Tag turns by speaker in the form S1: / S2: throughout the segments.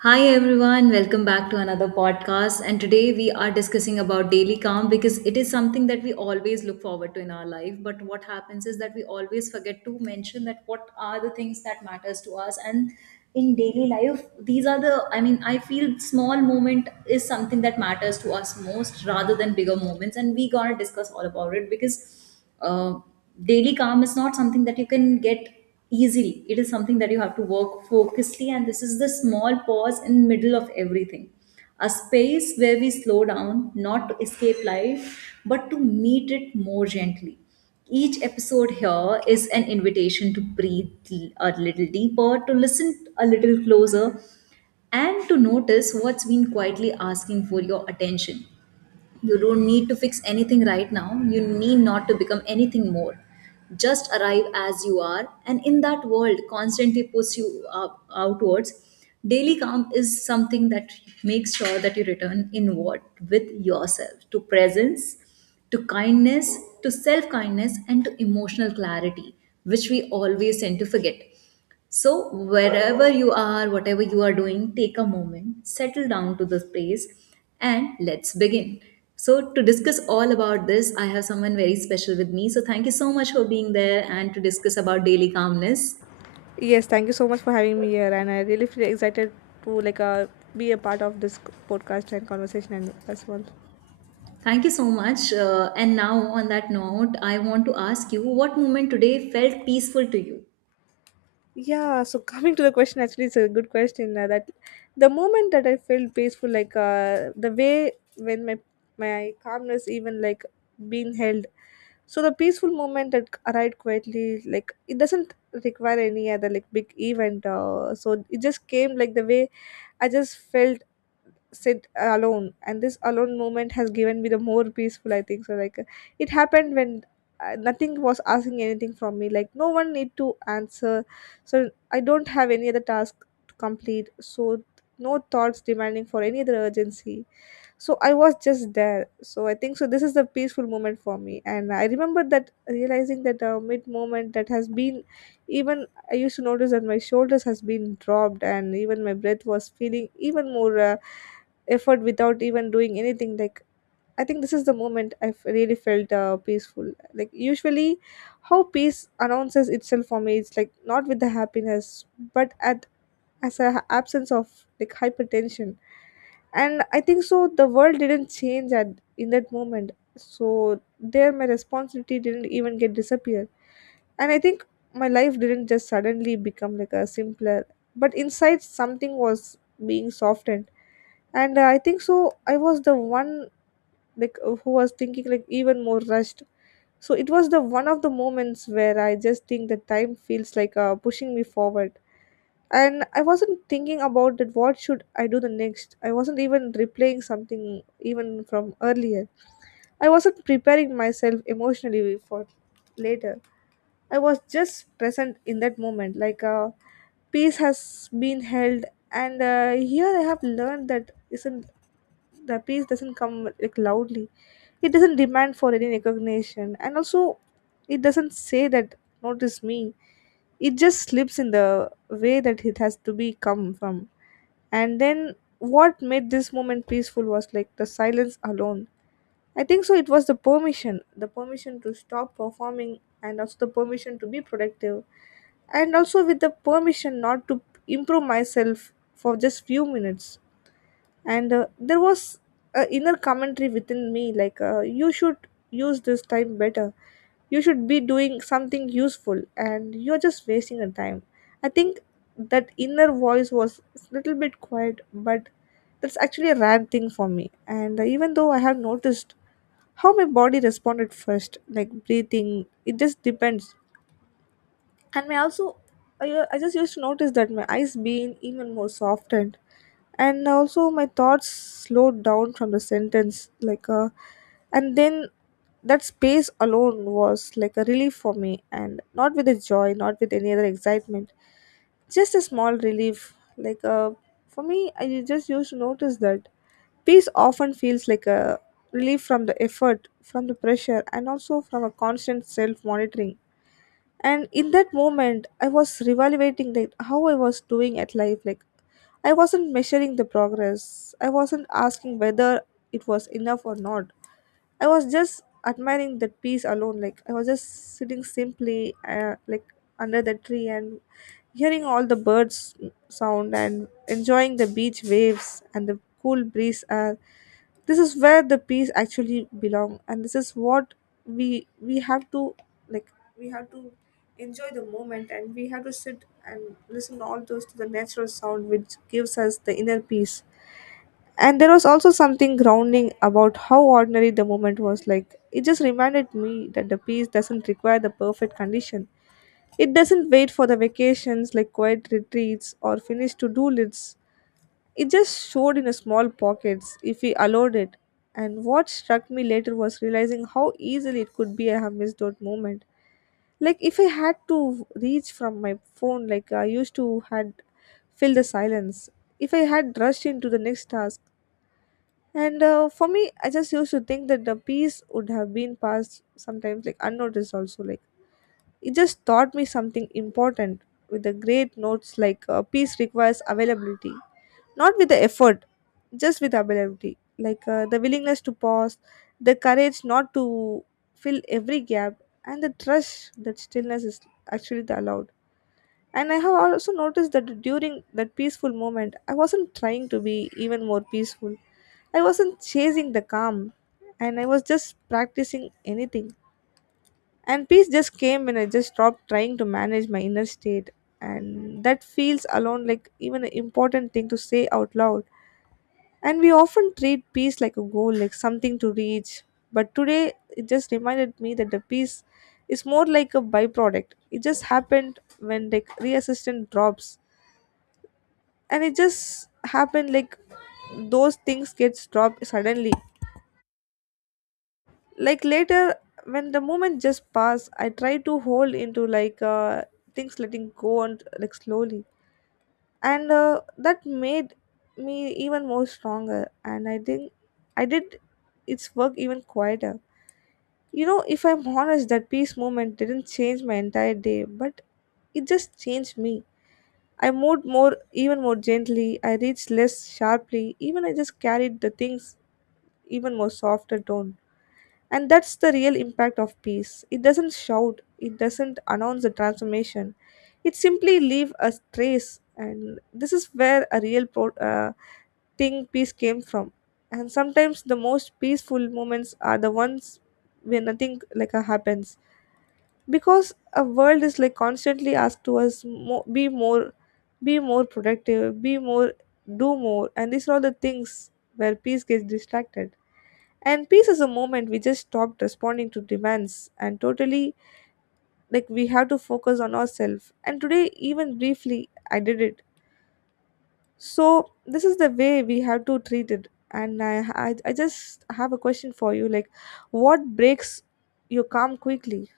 S1: Hi everyone, welcome back to another podcast. And today we are discussing about daily calm because it is something that we always look forward to in our life. But what happens is that we always forget to mention that what are the things that matters to us and in daily life these are the, I mean, I feel small moment is something that matters to us most rather than bigger moments, and we gonna discuss all about it because uh, daily calm is not something that you can get easily. It is something that you have to work focusedly, and this is the small pause in middle of everything, a space where we slow down not to escape life but to meet it more gently. Each episode here is an invitation to breathe a little deeper, to listen a little closer, and to notice what's been quietly asking for your attention. You don't need to fix anything right now. You need not to become anything more. Just arrive as you are, and in that world, constantly push you up, outwards. Daily calm is something that makes sure that you return inward with yourself, to presence, to kindness, to self kindness, and to emotional clarity, which we always tend to forget. So, wherever you are, whatever you are doing, take a moment, settle down to the space, and let's begin. So, to discuss all about this, I have someone very special with me. So, thank you so much for being there and to discuss about daily calmness.
S2: Yes, thank you so much for having me here, and I really feel excited to be a part of this podcast and conversation and as well.
S1: Thank you so much. And now, on that note, I want to ask you, what moment today felt peaceful to you?
S2: Yeah, so coming to the question, actually, it's a good question. That the moment that I felt peaceful, the way when my calmness even like being held. So the peaceful moment that arrived quietly, like it doesn't require any other like big event. So it just came like the way I just felt sit alone, and this alone moment has given me the more peaceful I think so it happened when nothing was asking anything from me, like no one need to answer. So I don't have any other task to complete, so no thoughts demanding for any other urgency. So I was just there, so I think so this is the peaceful moment for me. And I remember that, realizing that mid moment that has been even, I used to notice that my shoulders has been dropped, and even my breath was feeling even more effort without even doing anything. Like, I think this is the moment I really felt peaceful. Like, usually how peace announces itself for me, it's like not with the happiness but at, as a absence of like hypertension. And I think so the world didn't change at, in that moment, so there my responsibility didn't even get disappear. And I think my life didn't just suddenly become like a simpler, but inside something was being softened. And I think so I was the one who was thinking like even more rushed. So it was the one of the moments where I just think that time feels pushing me forward. And I wasn't thinking about that what should I do the next. I wasn't even replaying something even from earlier. I wasn't preparing myself emotionally for later. I was just present in that moment, peace has been held. And here I have learned that isn't, the peace doesn't come like loudly. It doesn't demand for any recognition, and also it doesn't say that notice me. It just slips in the way that it has to be come from. And then what made this moment peaceful was like the silence alone. I think so it was the permission to stop performing, and also the permission to be productive, and also with the permission not to improve myself for just few minutes. And there was a inner commentary within me you should use this time better, you should be doing something useful, and you're just wasting your time. I think that inner voice was a little bit quiet, but that's actually a rare thing for me. And even though I have noticed how my body responded first, like breathing, it just depends. And may also, I just used to notice that my eyes being even more softened. And also my thoughts slowed down from the sentence and then that space alone was like a relief for me, and not with a joy, not with any other excitement, just a small relief for me, I just used to notice that peace often feels like a relief from the effort, from the pressure, and also from a constant self monitoring. And in that moment I was reevaluating like how I was doing at life. Like, I wasn't measuring the progress, I wasn't asking whether it was enough or not. I was just admiring that piece alone. Like, I was just sitting simply, like under the tree, and hearing all the birds sound, and enjoying the beach waves and the cool breeze. This is where the peace actually belong, and this is what we have to like. We have to enjoy the moment, and we have to sit and listen all those to the natural sound, which gives us the inner peace. And there was also something grounding about how ordinary the moment was, like it just reminded me that the peace doesn't require the perfect condition. It doesn't wait for the vacations, like quiet retreats or finished to-do lists. It just showed in a small pockets if we allowed it. And what struck me later was realizing how easily it could be a missed out moment. Like, if I had to reach from my phone, like I used to had fill the silence, if I had rushed into the next task. And for me, I just used to think that the piece would have been passed sometimes like unnoticed also. Like, it just taught me something important with the great notes, peace requires availability, not with the effort, just with availability. The willingness to pause, the courage not to fill every gap, and the trust that stillness is actually the allowed. And I have also noticed that during that peaceful moment, I wasn't trying to be even more peaceful. I wasn't chasing the calm, and I was just practicing anything. And peace just came when I just stopped trying to manage my inner state. And that feels alone like even an important thing to say out loud. And we often treat peace like a goal, like something to reach. But today it just reminded me that the peace is more like a byproduct. It just happened when like reassistant drops. And it just happened like those things gets dropped suddenly, like later when the moment just passed, I try to hold into things letting go and like slowly. And that made me even more stronger, and I think I did its work even quieter. If I'm honest, that peace moment didn't change my entire day, but it just changed me. I moved more even more gently, I reached less sharply even, I just carried the things even more softer tone. And that's the real impact of peace. It doesn't shout, it doesn't announce the transformation. It simply leaves a trace, and this is where a real thing peace came from. And sometimes the most peaceful moments are the ones where nothing happens, because a world is like constantly asked to us be more productive, be more, do more, and these are all the things where peace gets distracted. And peace is a moment we just stopped responding to demands and totally like we have to focus on ourselves. And today, even briefly, I did it. So this is the way we have to treat it. And I just have a question for you. Like, what breaks your calm quickly?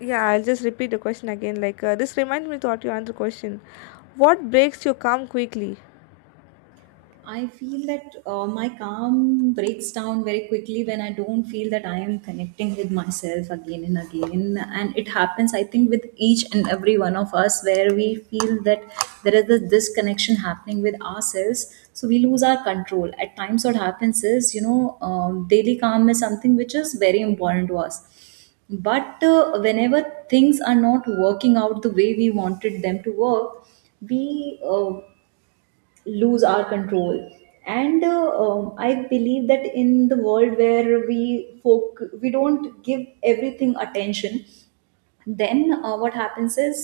S2: Yeah, I'll just repeat the question again. This reminds me to ask you another question. What breaks your calm quickly?
S1: I feel that my calm breaks down very quickly when I don't feel that I am connecting with myself again and again. And it happens, I think, with each and every one of us where we feel that there is this disconnection happening with ourselves. So we lose our control. At times, what happens is, you know, daily calm is something which is very important to us. But whenever things are not working out the way we wanted them to work, we lose our control. And I believe that in the world where we folk we don't give everything attention, then what happens is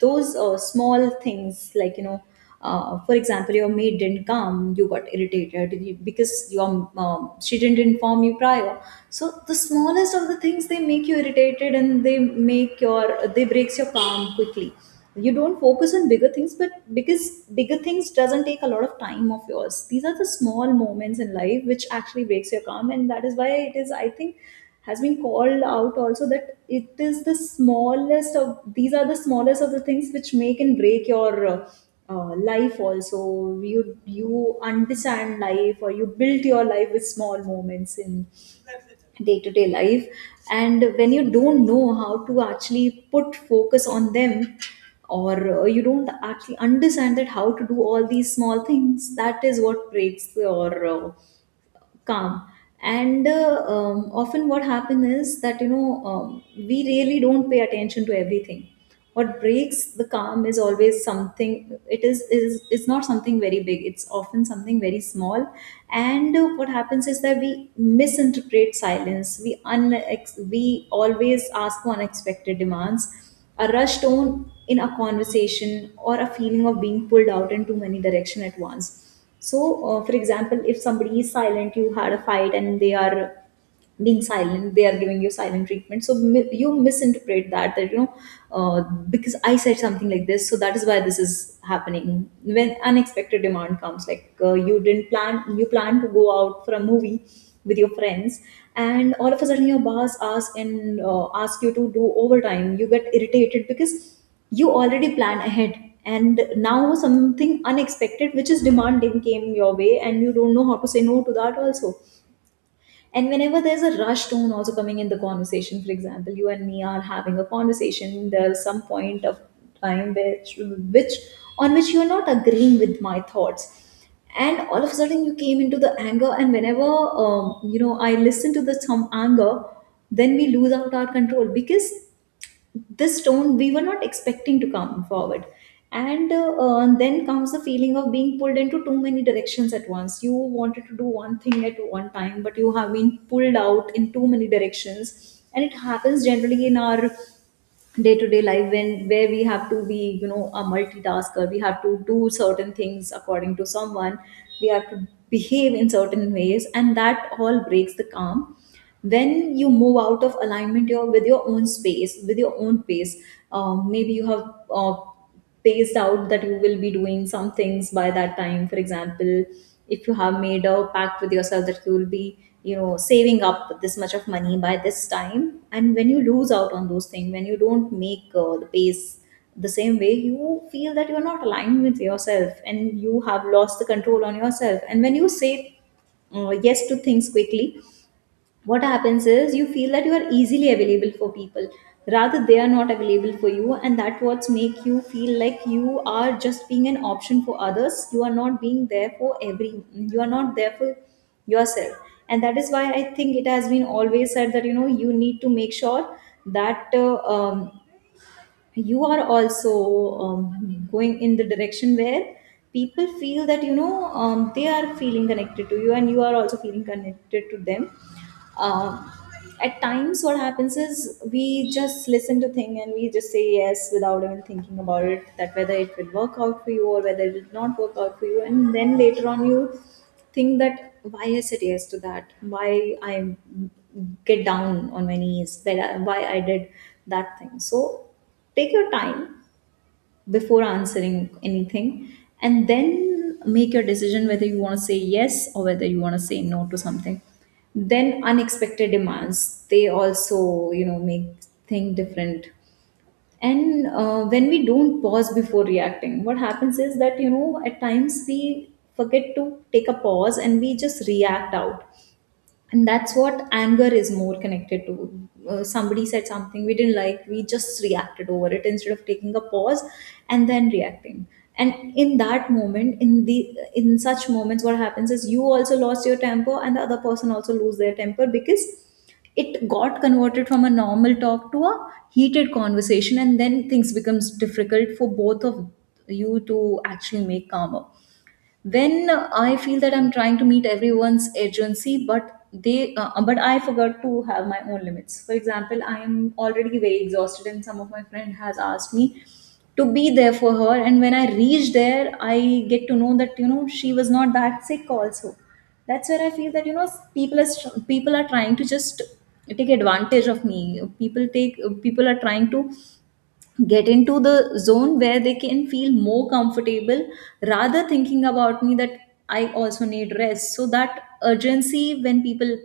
S1: those small things, like for example, your maid didn't come, you got irritated, because your she didn't inform you prior. So the smallest of the things, they make you irritated, and they breaks your calm quickly. You don't focus on bigger things, but because bigger things doesn't take a lot of time of yours, these are the small moments in life which actually breaks your calm. And that is why it is, I think, has been called out also that it is these are the smallest of the things which make and break your life also. You understand life, or you build your life with small moments in day to day life. And when you don't know how to actually put focus on them, or you don't actually understand that how to do all these small things, that is what breaks your calm. And often what happens is that, we really don't pay attention to everything. What breaks the calm is always something, it is not something very big, it's often something very small. And what happens is that we misinterpret silence, we always ask for unexpected demands, a rush tone in a conversation, or a feeling of being pulled out in too many direction at once. So, for example, if somebody is silent, you had a fight and they are being silent, they are giving you silent treatment. So you misinterpret that, that uh, because I said something like this, so that is why this is happening. When unexpected demand comes, like you didn't plan, you plan to go out for a movie with your friends, and all of a sudden your boss asks you to do overtime. You get irritated because you already plan ahead, and now something unexpected which is demanding came your way, and you don't know how to say no to that also. And whenever there's a rush tone also coming in the conversation, for example, you and me are having a conversation, there's some point of time which on which you're not agreeing with my thoughts, and all of a sudden you came into the anger. And whenever you know, I listen to the some anger, then we lose out our control, because this tone we were not expecting to come forward. And then comes the feeling of being pulled into too many directions at once. You wanted to do one thing at one time, but you have been pulled out in too many directions, and it happens generally in our day to day life, when where we have to be, you know, a multitasker. We have to do certain things according to someone, we have to behave in certain ways, and that all breaks the calm. When you move out of alignment, your with your own space, with your own pace. Maybe you have uh, paced out that you will be doing some things by that time. For example, if you have made a pact with yourself that you will be, you know, saving up this much of money by this time, and when you lose out on those things, when you don't make the pace the same way, you feel that you're not aligned with yourself, and you have lost the control on yourself. And when you say yes to things quickly, what happens is you feel that you are easily available for people, rather they are not available for you, and that what's make you feel like you are just being an option for others. You are not being there for every, you are not there for yourself. And that is why I think it has been always said that, you know, you need to make sure that you are also going in the direction where people feel that, they are feeling connected to you, and you are also feeling connected to them. um, at times, what happens is we just listen to thing and we just say yes without even thinking about it, that whether it will work out for you or whether it did not work out for you, and then later on you think that why I said yes to that, why I get down on my knees, that I, why I did that thing. So take your time before answering anything, and then make your decision whether you want to say yes or whether you want to say no to something. Then unexpected demands, they also, you know, make thing different. And when we don't pause before reacting, what happens is that, you know, at times we forget to take a pause and we just react out, and that's what anger is more connected to. Somebody said something we didn't like, we just reacted over it instead of taking a pause and then reacting. And in that moment, in such moments, what happens is you also lost your temper, and the other person also lose their temper, because it got converted from a normal talk to a heated conversation, and then things becomes difficult for both of you to actually make calmer. When I feel that I'm trying to meet everyone's urgency, but they but I forgot to have my own limits. For example, I am already very exhausted, and some of my friend has asked me to be there for her, and when I reach there I get to know that, you know, she was not that sick also. That's where I feel that, you know, people are trying to just take advantage of me. People are trying to get into the zone where they can feel more comfortable, rather thinking about me that I also need rest. So that urgency, when people,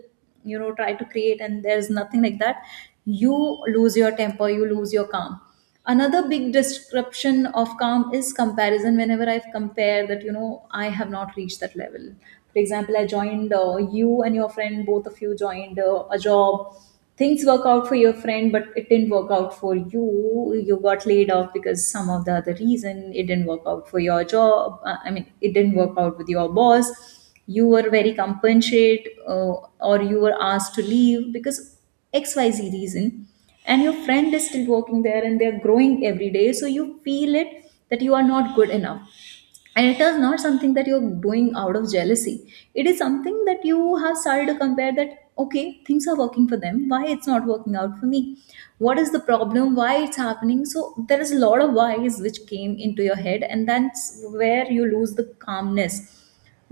S1: you know, try to create, and there's nothing like that, you lose your temper, you lose your calm. Another big description of calm is comparison. Whenever I compare that, you know, I have not reached that level. For example, I joined, you and your friend, both of you joined a job. Things work out for your friend, but it didn't work out for you. You got laid off because some of the other reason it didn't work out for your job. I mean, it didn't work out with your boss. You were very compensate, or you were asked to leave because xyz Reason. And your friend is still working there and they're growing every day, so you feel it that you are not good enough. And it is not something that you're doing out of jealousy, it is something that you have started to compare that okay, things are working for them, why it's not working out for me? What is the problem? Why it's happening? So there is a lot of whys which came into your head, and that's where you lose the calmness.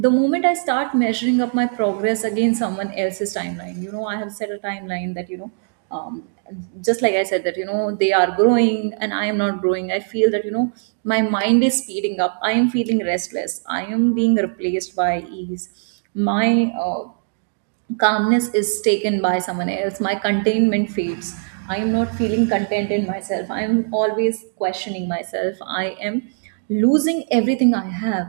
S1: The moment I start measuring up my progress against someone else's timeline, you know, I have set a timeline that you know, um, just like I said that you know, they are growing and I am not growing. I feel that you know, my mind is speeding up, I am feeling restless, I am being replaced by ease. My calmness is taken by someone else, my containment fades. I am not feeling content in myself, I am always questioning myself, I am losing everything I have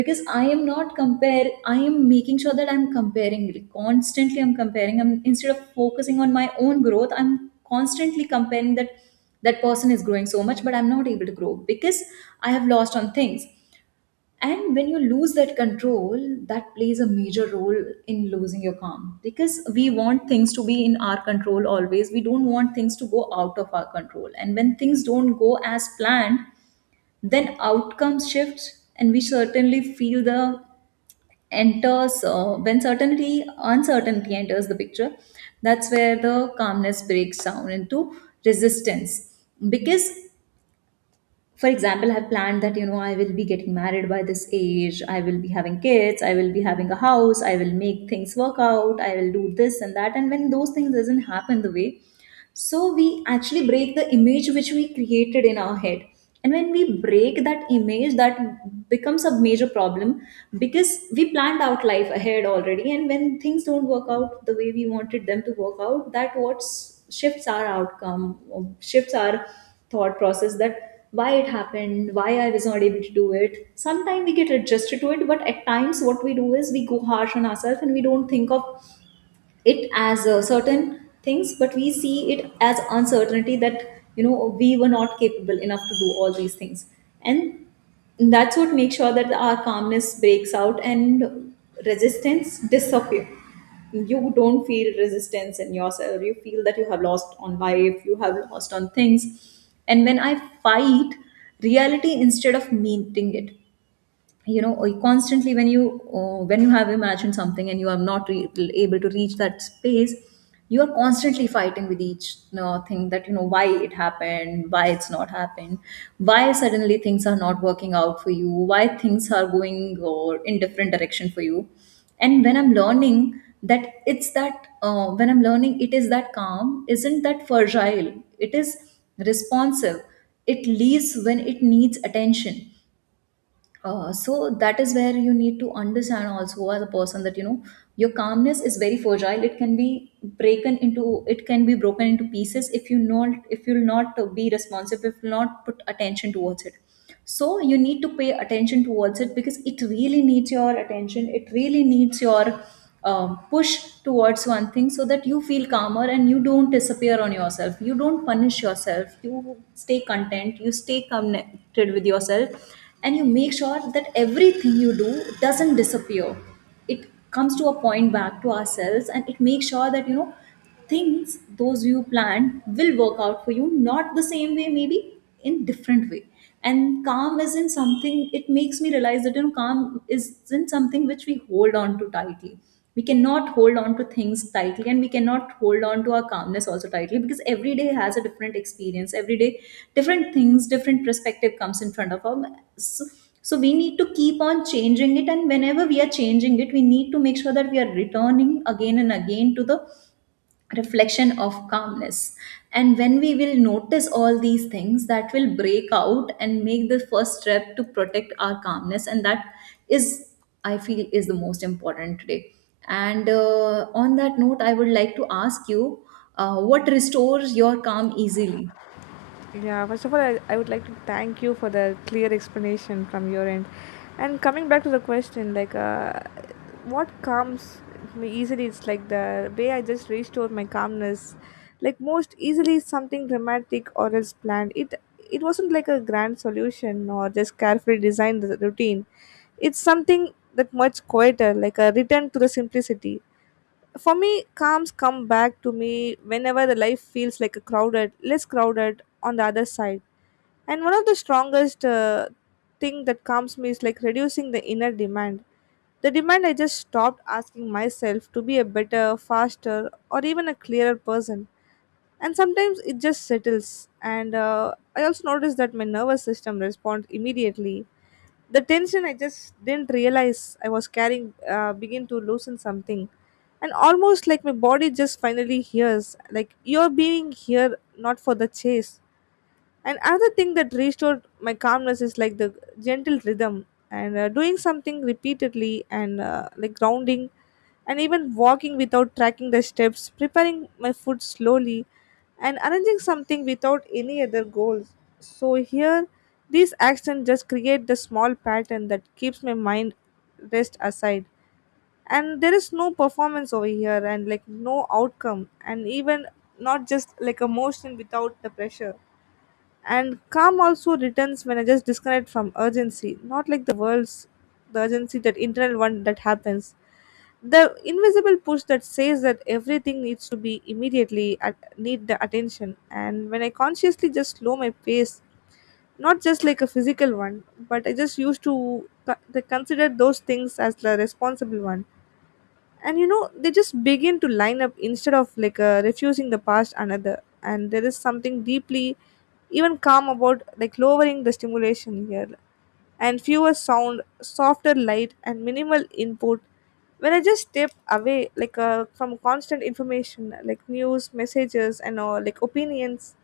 S1: because I am not compare, I am making sure that I'm comparing constantly. I'm comparing, I'm instead of focusing on my own growth, I'm constantly comparing that that person is growing so much, but I'm not able to grow because I have lost on things. And when you lose that control, that plays a major role in losing your calm, because we want things to be in our control always, we don't want things to go out of our control. And when things don't go as planned, then outcomes shift and we certainly feel the enters when certainty uncertainty enters the picture, that's where the calmness breaks down into resistance. Because for example, I've planned that you know, I will be getting married by this age, I will be having kids, I will be having a house, I will make things work out, I will do this and that. And when those things doesn't happen the way, so we actually break the image which we created in our head. And when we break that image, that becomes a major problem. Because we planned out life ahead already, and when things don't work out the way we wanted them to work out, that what shifts our outcome, shifts our thought process. That why it happened, why I was not able to do it. Sometimes we get adjusted to it, but at times what we do is we go harsh on ourselves and we don't think of it as certain things, but we see it as uncertainty that you know, we were not capable enough to do all these things. And that's what makes sure that our calmness breaks out and resistance disappear. You don't feel resistance in yourself, you feel that you have lost on life, you have lost on things. And when I fight reality instead of meeting it, you know, constantly when you have imagined something and you are not able to reach that space, you are constantly fighting with each you know, thing that you know, why it happened, why it's not happened, why suddenly things are not working out for you, why things are going or in different direction for you. And when I'm learning that it's that when I'm learning, it is that calm isn't that fragile, it is responsive. It leaves when it needs attention. So that is where you need to understand also as a person, that you know, your calmness is very fragile, it can be broken into, it can be broken into pieces if you not, if you'll not be responsive, if you'll not put attention towards it. So you need to pay attention towards it, because it really needs your attention, it really needs your push towards one thing, so that you feel calmer and you don't disappear on yourself, you don't punish yourself, you stay content, you stay connected with yourself. And you make sure that everything you do doesn't disappear, it comes to a point back to ourselves. And it makes sure that you know, things those you planned will work out for you, not the same way, maybe in different way. And calm isn't something, it makes me realize that you know, calm isn't something which we hold on to tightly. We cannot hold on to things tightly, and we cannot hold on to our calmness also tightly, because every day has a different experience, every day different things, different perspective comes in front of us. So, so we need to keep on changing it, and whenever we are changing it, we need to make sure that we are returning again and again to the reflection of calmness. And when we will notice all these things that will break out and make the first step to protect our calmness, and that is, I feel, is the most important today. And on that note, I would like to ask you, what restores your calm easily?
S2: Yeah, first of all, I would like to thank you for the clear explanation from your end. And coming back to the question, what calms me easily, it's like the way I just restore my calmness. Like, most easily, is something dramatic or else planned. It wasn't like a grand solution or just carefully designed routine. It's something that much quieter, like a return to the simplicity. For me, calms come back to me whenever the life feels like a crowded, less crowded on the other side. And one of the strongest thing that calms me is like reducing the inner demand. The demand, I just stopped asking myself to be a better, faster, or even a clearer person. And sometimes it just settles, and I also noticed that my nervous system responds immediately. The tension I just didn't realize I was carrying begin to loosen something. And almost like my body just finally hears, like you're being here not for the chase. And another thing that restored my calmness is like the gentle rhythm, and doing something repeatedly, and like grounding. And even walking without tracking the steps, preparing my food slowly, and arranging something without any other goals. So here, these actions just create the small pattern that keeps my mind rest aside. And there is no performance over here, and like no outcome, and even not just like emotion without the pressure. And calm also returns when I just disconnect from urgency, not like the urgency, that internal one that happens. The invisible push that says that everything needs to be immediately need the attention. And when I consciously just slow my pace, not just like a physical one, but I just used to consider those things as the responsible one, and you know they just begin to line up instead of refusing the past another. And there is something deeply even calm about like lowering the stimulation here, and fewer sound, softer light, and minimal input. When I just step away from constant information like news, messages, and all like opinions,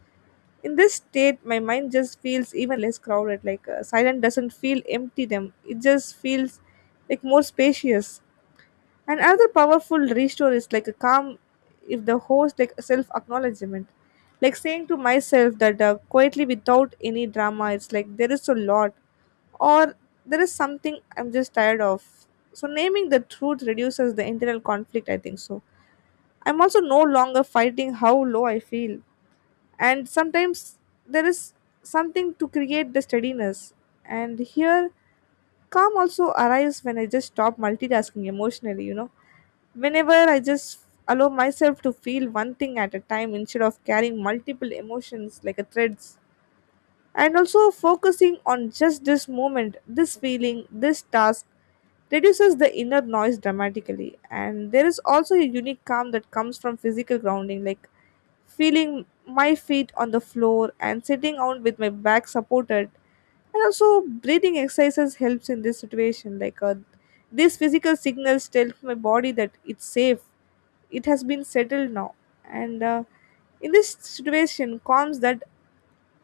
S2: in this state my mind just feels even less crowded. Silent doesn't feel empty them, it just feels like more spacious. And another powerful restore is like a calm, if the host, like self acknowledgement. Like saying to myself that quietly without any drama, it's like there is a lot, or there is something I'm just tired of. So naming the truth reduces the internal conflict, I think so. I'm also no longer fighting how low I feel. And sometimes there is something to create the steadiness. And here calm also arrives when I just stop multitasking emotionally, you know. Whenever I just allow myself to feel one thing at a time instead of carrying multiple emotions like a threads, and also focusing on just this moment, this feeling, this task reduces the inner noise dramatically. And there is also a unique calm that comes from physical grounding, like feeling my feet on the floor and sitting out with my back supported, and also breathing exercises helps in this situation. These physical signals tell my body that it's safe, it has been settled now. And in this situation calms that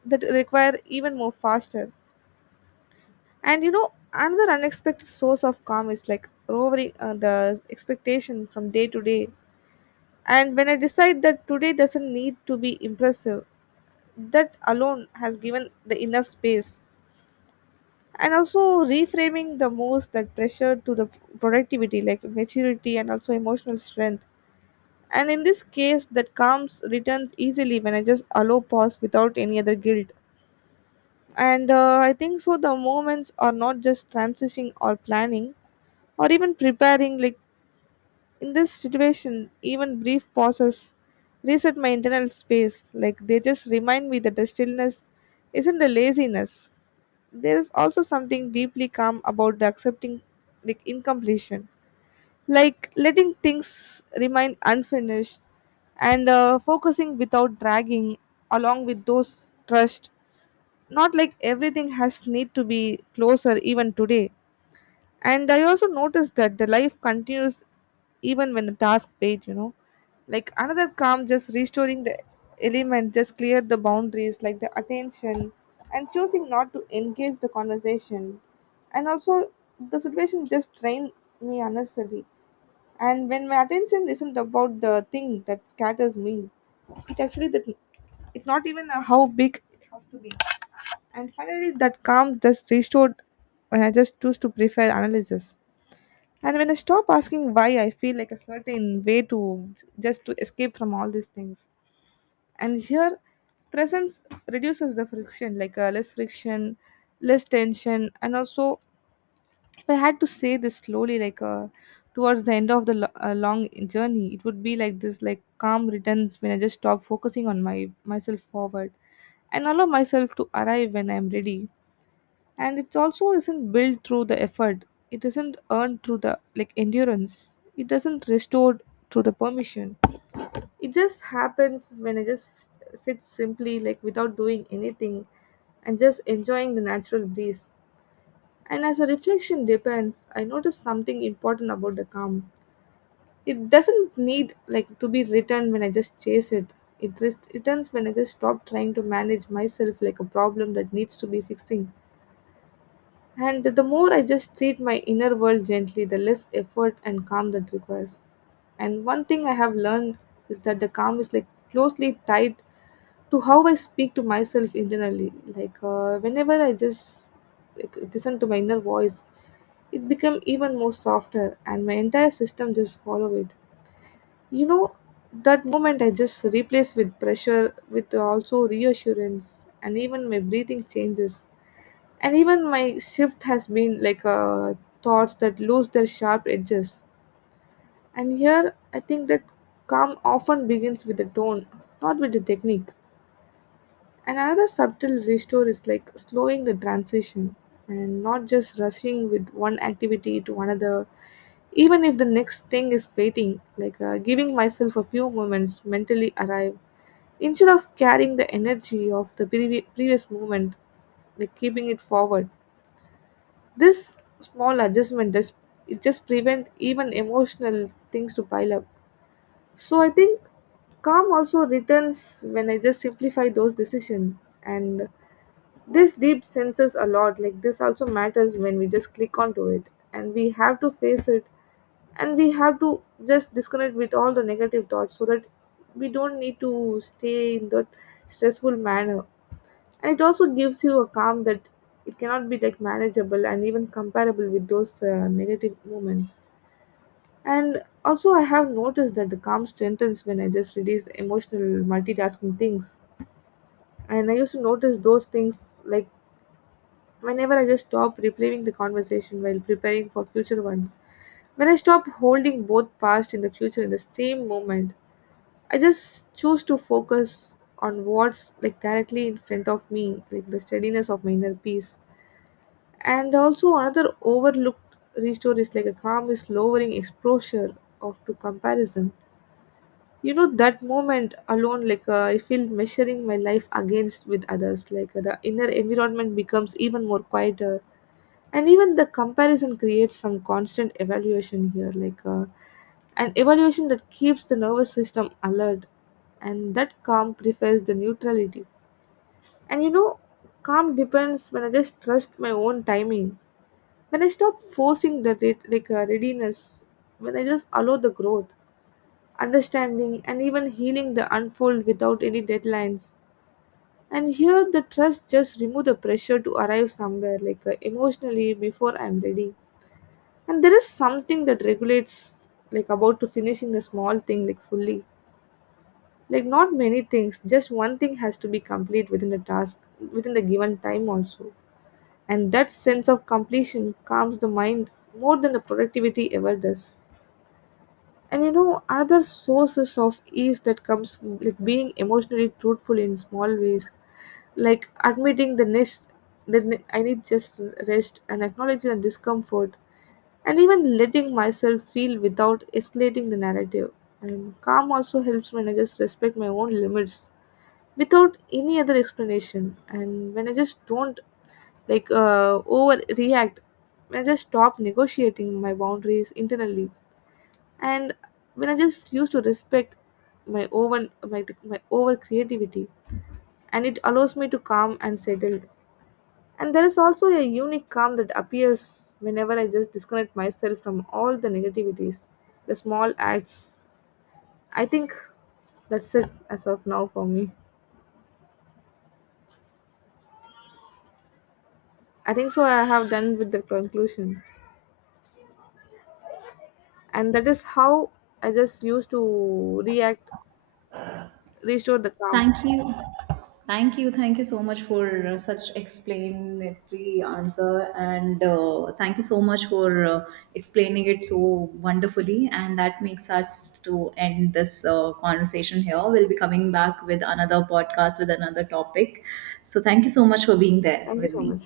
S2: that require even more faster. And you know another unexpected source of calm is like lowering the expectation from day to day. And when I decide that today doesn't need to be impressive, that alone has given the enough space. And also reframing the most that pressure to the productivity, like maturity and also emotional strength. And in this case that calms returns easily when I just allow pause without any other guilt. And I think so the moments are not just transitioning or planning or even preparing, like in this situation even brief pauses reset my internal space. Like they just remind me that the stillness isn't a laziness. There is also something deeply calm about the accepting, like incompletion, like letting things remain unfinished, and focusing without dragging, along with those trust, not like everything has need to be closer even today. And I also noticed that the life continues even when the task paid, you know. Like another calm just restoring the element, just clear the boundaries like the attention and choosing not to engage the conversation. And also the situation just drained me unnecessarily. And when my attention isn't about the thing that scatters me, it actually that, it's not even how big it has to be. And finally that calm just restored when I just choose to prefer analysis, and when I stop asking why I feel like a certain way, to just to escape from all these things. And here presence reduces the friction, less friction, less tension. And also, if I had to say this slowly, towards the end of the long journey, it would be like this, like calm returns when I just stop focusing on my myself forward and allow myself to arrive when I'm ready. And it also isn't built through the effort. It isn't earned through the like endurance. It doesn't restored through the permission. It just happens when I just sit simply like without doing anything and just enjoying the natural breeze. And as a reflection depends, I noticed something important about the calm. It doesn't need like to be written when I just chase it. It returns when I just stop trying to manage myself like a problem that needs to be fixing. And the more I just treat my inner world gently, the less effort and calm that requires. And one thing I have learned is that the calm is like closely tied to how I speak to myself internally. Whenever I just like listen to my inner voice, it become even more softer, and my entire system just follow it. You know, that moment I just replace with pressure, with also reassurance, and even my breathing changes, and even my shift has been thoughts that lose their sharp edges. And here I think that calm often begins with the tone, not with the technique. Another subtle restore is like slowing the transition and not just rushing with one activity to another, even if the next thing is waiting, giving myself a few moments mentally arrive instead of carrying the energy of the previous moment, like keeping it forward. This small adjustment does, it just prevent even emotional things to pile up. So I think calm also returns when I just simplify those decisions, and this deep senses a lot like this also matters when we just click onto it, and we have to face it, and we have to just disconnect with all the negative thoughts so that we don't need to stay in that stressful manner. And it also gives you a calm that it cannot be like manageable and even comparable with those negative moments. And also I have noticed that the calm strengthens when I just release emotional multitasking things, and I used to notice those things, like whenever I just stop replaying the conversation while preparing for future ones, when I stop holding both past and the future in the same moment, I just choose to focus on what's like directly in front of me, like the steadiness of my inner peace. And also another overlooked restore is like a calm is lowering exposure of to comparison. You know that moment alone, I feel measuring my life against with others, the inner environment becomes even more quieter, and even the comparison creates some constant evaluation here, an evaluation that keeps the nervous system alert. And that calm prefers the neutrality. And you know, calm depends when I just trust my own timing. When I stop forcing the readiness, when I just allow the growth, understanding, and even healing the unfold without any deadlines. And here, the trust just remove the pressure to arrive somewhere, emotionally, before I'm ready. And there is something that regulates, like about to finishing the small thing, like fully. Like not many things, just one thing has to be complete within the task, within the given time also. And that sense of completion calms the mind more than the productivity ever does. And you know another sources of ease that comes from, like being emotionally truthful in small ways, like admitting the next that I need just rest, and acknowledging the discomfort, and even letting myself feel without escalating the narrative. And calm also helps when I just respect my own limits without any other explanation, and when I just don't overreact, when I just stop negotiating my boundaries internally, and when I just used to respect my over creativity, and it allows me to calm and settled. And there is also a unique calm that appears whenever I just disconnect myself from all the negativities, the small acts. I think that's it as of now for me. I think so I have done with the conclusion. And that is how I just used to react, restore the calm.
S1: Thank you. Thank you. Thank you so much for such explanatory answer. And thank you so much for explaining it so wonderfully. And that makes us to end this conversation here. We'll be coming back with another podcast with another topic. So thank you so much for being there
S2: Thank you
S1: with
S2: so
S1: me.
S2: much.